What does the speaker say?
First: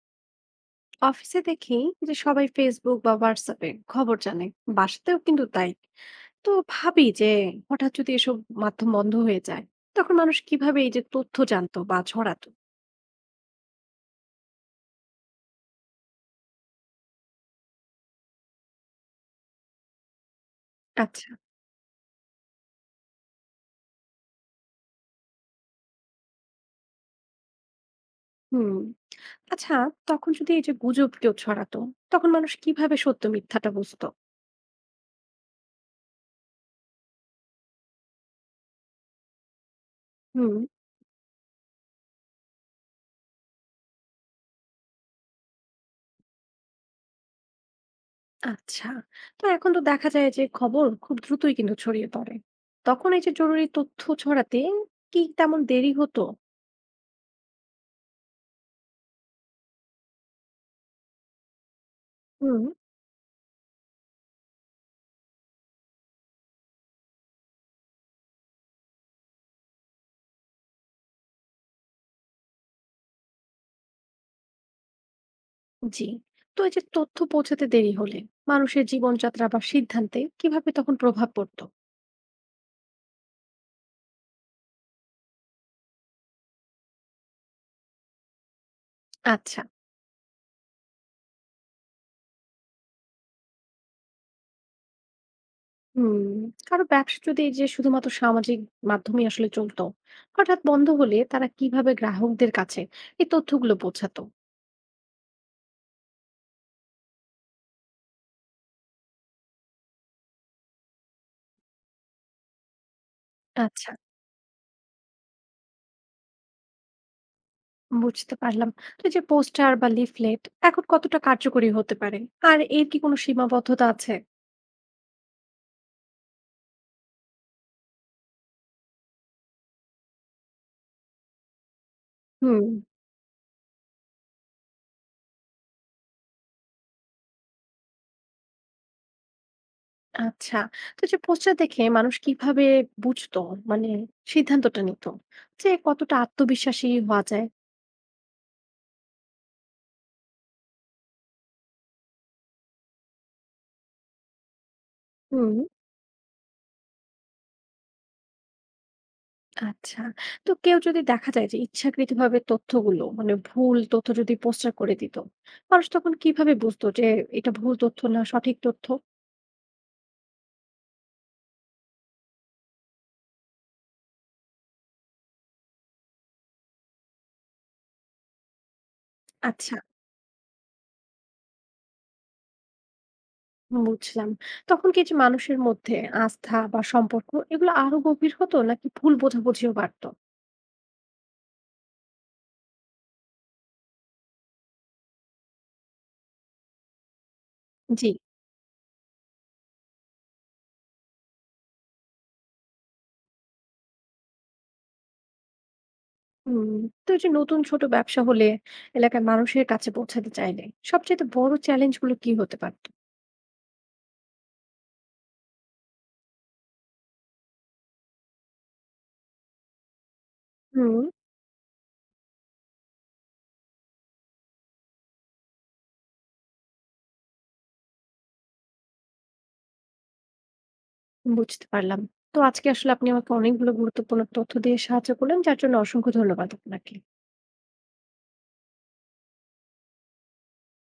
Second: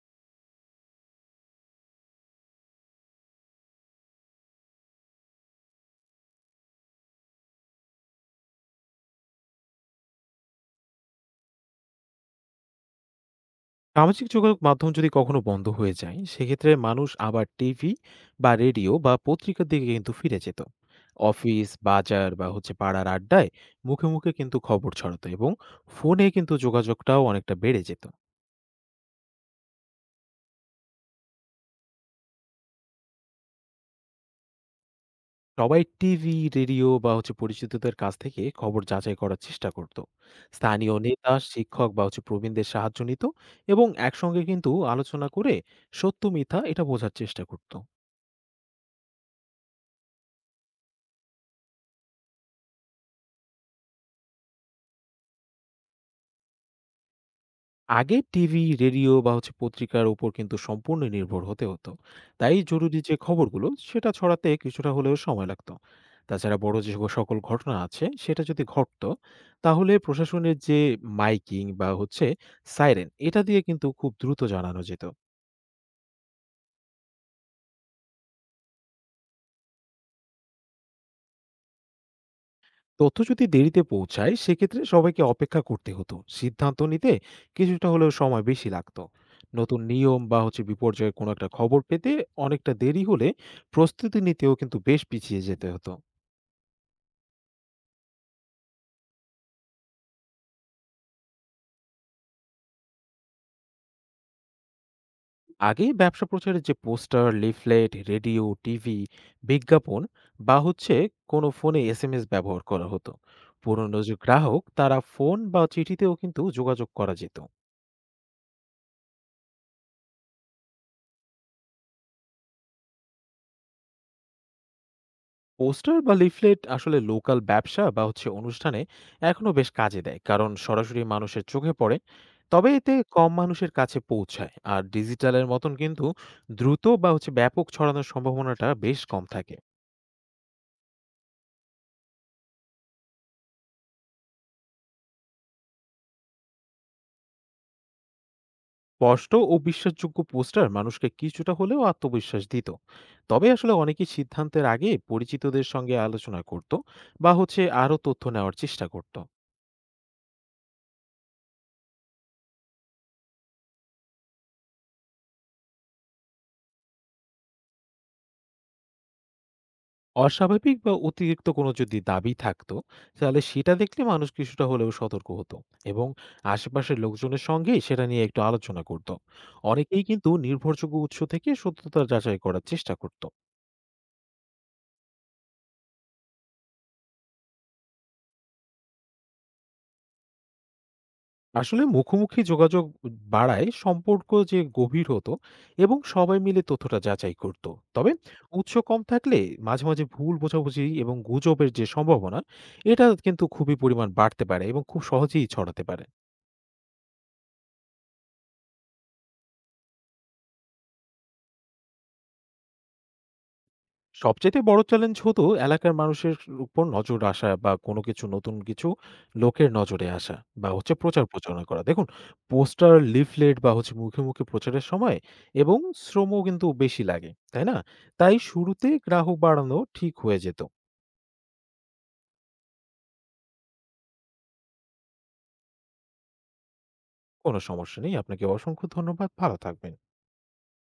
অফিসে দেখি যে সবাই ফেসবুক বা হোয়াটসঅ্যাপে খবর জানে। বাসাতেও কিন্তু তাই। তো ভাবি যে হঠাৎ যদি এসব মাধ্যম বন্ধ হয়ে যায়, তখন মানুষ কিভাবে এই যে তথ্য জানতো বা ছড়াতো। সামাজিক যোগাযোগ মাধ্যম যদি কখনো বন্ধ হয়ে যায় সেক্ষেত্রে মানুষ আবার টিভি বা রেডিও বা পত্রিকার দিকে কিন্তু ফিরে যেত। আচ্ছা। অফিস বাজার বা হচ্ছে পাড়ার আড্ডায় মুখে মুখে কিন্তু খবর ছড়াতো এবং ফোনে কিন্তু যোগাযোগটাও অনেকটা বেড়ে যেত। হুম। আচ্ছা, তখন যদি এই যে গুজব কেউ ছড়াতো, তখন মানুষ কিভাবে সত্য মিথ্যাটা বুঝতো। সবাই টিভি রেডিও বা হচ্ছে পরিচিতদের কাছ থেকে খবর যাচাই করার চেষ্টা করত। হুম। স্থানীয় নেতা শিক্ষক বা হচ্ছে প্রবীণদের সাহায্য নিত এবং একসঙ্গে কিন্তু আলোচনা করে সত্য মিথ্যা এটা বোঝার চেষ্টা করত। আচ্ছা, তো এখন তো দেখা যায় যে খবর খুব দ্রুতই কিন্তু ছড়িয়ে পড়ে। তখন এই যে জরুরি তথ্য ছড়াতে কি তেমন দেরি হতো? আগে টিভি, রেডিও বা হচ্ছে পত্রিকার উপর কিন্তু সম্পূর্ণ নির্ভর হতে হতো। তাই হুম। জরুরি যে খবরগুলো সেটা ছড়াতে কিছুটা হলেও সময় লাগত। তাছাড়া বড় যে সকল ঘটনা আছে সেটা যদি ঘটতো, তাহলে প্রশাসনের যে মাইকিং বা হচ্ছে সাইরেন এটা দিয়ে কিন্তু খুব দ্রুত জানানো যেত। জি। তো এই যে তথ্য পৌঁছাতে দেরি হলে মানুষের জীবনযাত্রা বা সিদ্ধান্তে কিভাবে তখন প্রভাব পড়তো। তথ্য যদি দেরিতে পৌঁছায় সেক্ষেত্রে সবাইকে অপেক্ষা করতে হতো, সিদ্ধান্ত নিতে কিছুটা হলেও সময় বেশি লাগতো। আচ্ছা। নতুন নিয়ম বা হচ্ছে বিপর্যয়ের কোনো একটা খবর পেতে অনেকটা দেরি হলে প্রস্তুতি নিতেও কিন্তু বেশ পিছিয়ে যেতে হতো। হুম, কারো ব্যবসা যদি এই যে শুধুমাত্র সামাজিক মাধ্যমে আসলে চলতো, হঠাৎ বন্ধ হলে তারা কিভাবে গ্রাহকদের কাছে এই তথ্যগুলো পৌঁছাতো। আগে ব্যবসা প্রচারের যে পোস্টার, লিফলেট, রেডিও, টিভি বিজ্ঞাপন বা হচ্ছে কোনো ফোনে এসএমএস ব্যবহার করা হতো। আচ্ছা, পুরনো যে গ্রাহক তারা ফোন বা চিঠিতেও কিন্তু যোগাযোগ করা যেত। বুঝতে পারলাম। তো এই যে পোস্টার বা লিফলেট এখন কতটা কার্যকরী হতে পারে, আর এর কি কোনো সীমাবদ্ধতা আছে? পোস্টার বা লিফলেট আসলে লোকাল ব্যবসা বা হচ্ছে অনুষ্ঠানে এখনো বেশ কাজে দেয় কারণ সরাসরি মানুষের চোখে পড়ে। হুম। তবে এতে কম মানুষের কাছে পৌঁছায় আর ডিজিটালের মতন কিন্তু দ্রুত বা হচ্ছে ব্যাপক ছড়ানোর সম্ভাবনাটা বেশ কম থাকে। আচ্ছা। তো এই যে পোস্টার দেখে মানুষ কিভাবে বুঝতো? মানে সিদ্ধান্তটা নিত যে কতটা আত্মবিশ্বাসী হওয়া যায়? স্পষ্ট ও বিশ্বাসযোগ্য পোস্টার মানুষকে কিছুটা হলেও আত্মবিশ্বাস দিত। তবে আসলে অনেকেই সিদ্ধান্তের আগে হুম। পরিচিতদের সঙ্গে আলোচনা করত বা হচ্ছে আরো তথ্য নেওয়ার চেষ্টা করত। আচ্ছা। তো কেউ যদি দেখা যায় যে ইচ্ছাকৃতভাবে তথ্যগুলো মানে ভুল তথ্য যদি পোস্টার করে দিত, মানুষ তখন কিভাবে বুঝতো যে এটা ভুল তথ্য না সঠিক তথ্য? অস্বাভাবিক বা অতিরিক্ত কোনো যদি দাবি থাকতো তাহলে সেটা দেখলে মানুষ কিছুটা হলেও সতর্ক হতো এবং আশেপাশের লোকজনের সঙ্গে সেটা নিয়ে একটু আলোচনা করত। আচ্ছা, অনেকেই কিন্তু নির্ভরযোগ্য উৎস থেকে সত্যতা যাচাই করার চেষ্টা করত। বুঝলাম। তখন কি যে মানুষের মধ্যে আস্থা বা সম্পর্ক এগুলো আরো গভীর হতো নাকি ভুল বোঝাবুঝিও বাড়তো? আসলে মুখোমুখি যোগাযোগ বাড়ায় সম্পর্ক যে গভীর হতো এবং সবাই মিলে তথ্যটা যাচাই করত। জি। তবে উৎস কম থাকলে মাঝে মাঝে ভুল বোঝাবুঝি এবং গুজবের যে সম্ভাবনা এটা কিন্তু খুবই পরিমাণ বাড়তে পারে এবং খুব সহজেই ছড়াতে পারে। হুম, তো এই যে নতুন ছোট ব্যবসা হলে এলাকার মানুষের কাছে পৌঁছাতে চাইলে সবচেয়ে বড় চ্যালেঞ্জ গুলো কি হতে পারতো? সবচাইতে বড় চ্যালেঞ্জ হতো এলাকার মানুষের উপর নজর আসা বা কোনো কিছু নতুন কিছু লোকের নজরে আসা বা হচ্ছে হুম, প্রচার প্রচারণা করা। দেখুন, পোস্টার, লিফলেট বা হচ্ছে মুখে মুখে প্রচারের সময় এবং শ্রমও কিন্তু বেশি লাগে, তাই না? তাই শুরুতে গ্রাহক বাড়ানো ঠিক হয়ে যেত। বুঝতে পারলাম। তো আজকে আসলে আপনি আমাকে অনেকগুলো গুরুত্বপূর্ণ তথ্য দিয়ে সাহায্য করলেন, যার জন্য অসংখ্য ধন্যবাদ আপনাকে। কোনো সমস্যা নেই। আপনাকে অসংখ্য ধন্যবাদ। ভালো থাকবেন।